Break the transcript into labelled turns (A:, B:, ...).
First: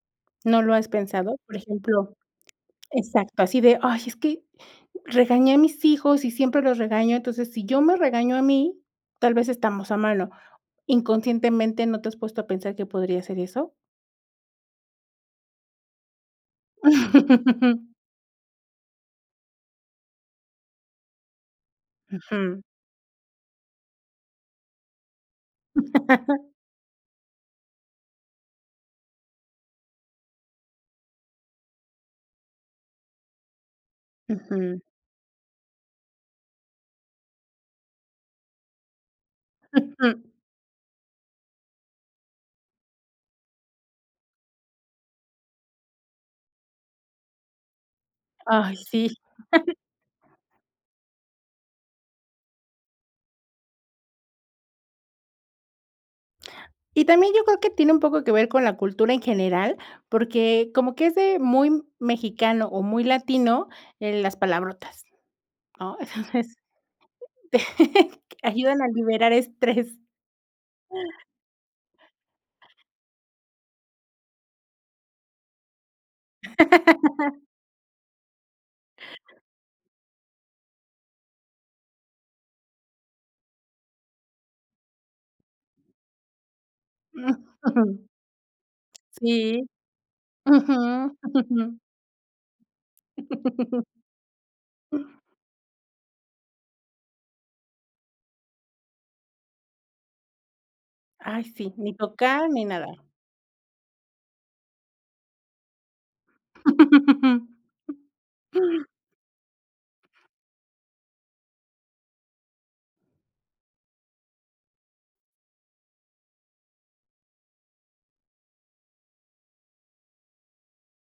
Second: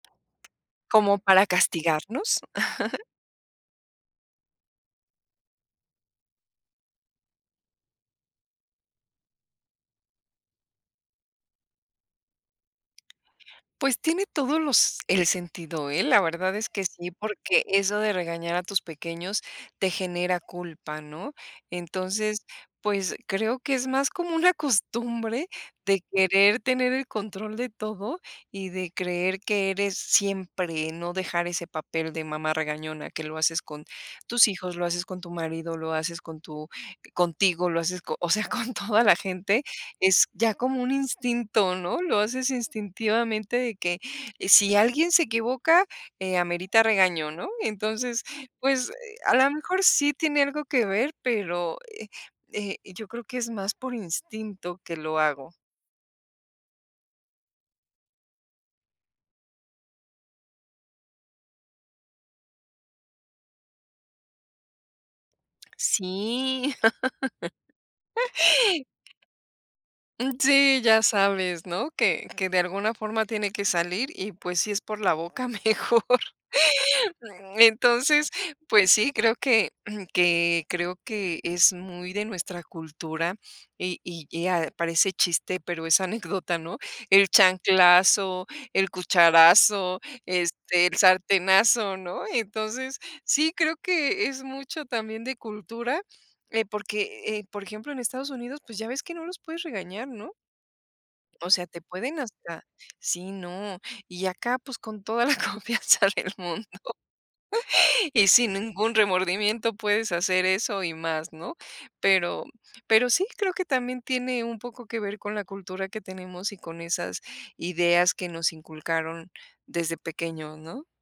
A: ¿No lo has
B: Como
A: pensado?
B: para
A: Por ejemplo.
B: castigarnos.
A: Exacto, así de: "Ay, es que regañé a mis hijos y siempre los regaño, entonces, si yo me regaño a mí, tal vez estamos a mano". Inconscientemente, ¿no te has puesto a pensar que podría ser eso?
B: Pues tiene todos los el sentido, ¿eh? La verdad es que sí, porque eso de regañar a tus pequeños, te genera culpa, ¿no? Entonces,
A: Ujú.
B: pues, creo, que es más como una costumbre de querer tener el control de todo, y de creer que eres siempre, no dejar ese papel de mamá regañona, que lo haces, con tus hijos,
A: Ujú.
B: lo haces con tu marido, lo haces con tu contigo, lo haces o sea, con toda la gente, es ya como un instinto, ¿no? Lo haces instintivamente, de que, si alguien se equivoca, eh, amerita regaño, ¿no? Entonces,
A: Ay,
B: pues, eh,
A: sí.
B: a lo mejor sí tiene algo que ver, pero, eh eh, yo creo que es más por instinto que lo hago.
A: Y también yo creo que tiene un poco que ver con la cultura en general, porque como que es de muy mexicano, o muy latino, eh, las palabrotas, ¿no? entonces,
B: Sí.
A: ayudan a liberar estrés.
B: Mm, sí, ya sabes, ¿no? Que que de alguna forma, tiene que salir y, pues, si es por la boca mejor. Entonces, pues sí, creo, que que creo que es muy de nuestra cultura, y y eh, a parece chiste, pero es anécdota, ¿no? El chanclazo, el
A: Sí.
B: cucharazo, este, el
A: Ujú.
B: sartenazo, ¿no? Entonces, sí creo que es mucho también de cultura, eh, porque, eh, por ejemplo, en Estados Unidos, pues, ya ves que no los puedes regañar, ¿no?
A: Ay,
B: O sea,
A: sí,
B: te
A: ni
B: pueden
A: tocar
B: hasta
A: ni nada.
B: Sí, no, y acá, pues con toda la confianza del mundo. Y sin ningún remordimiento puedes hacer eso y más, ¿no? Pero pero sí creo que también, tiene un poco que ver con la cultura que tenemos y, con esas ideas que nos inculcaron desde pequeños, ¿no?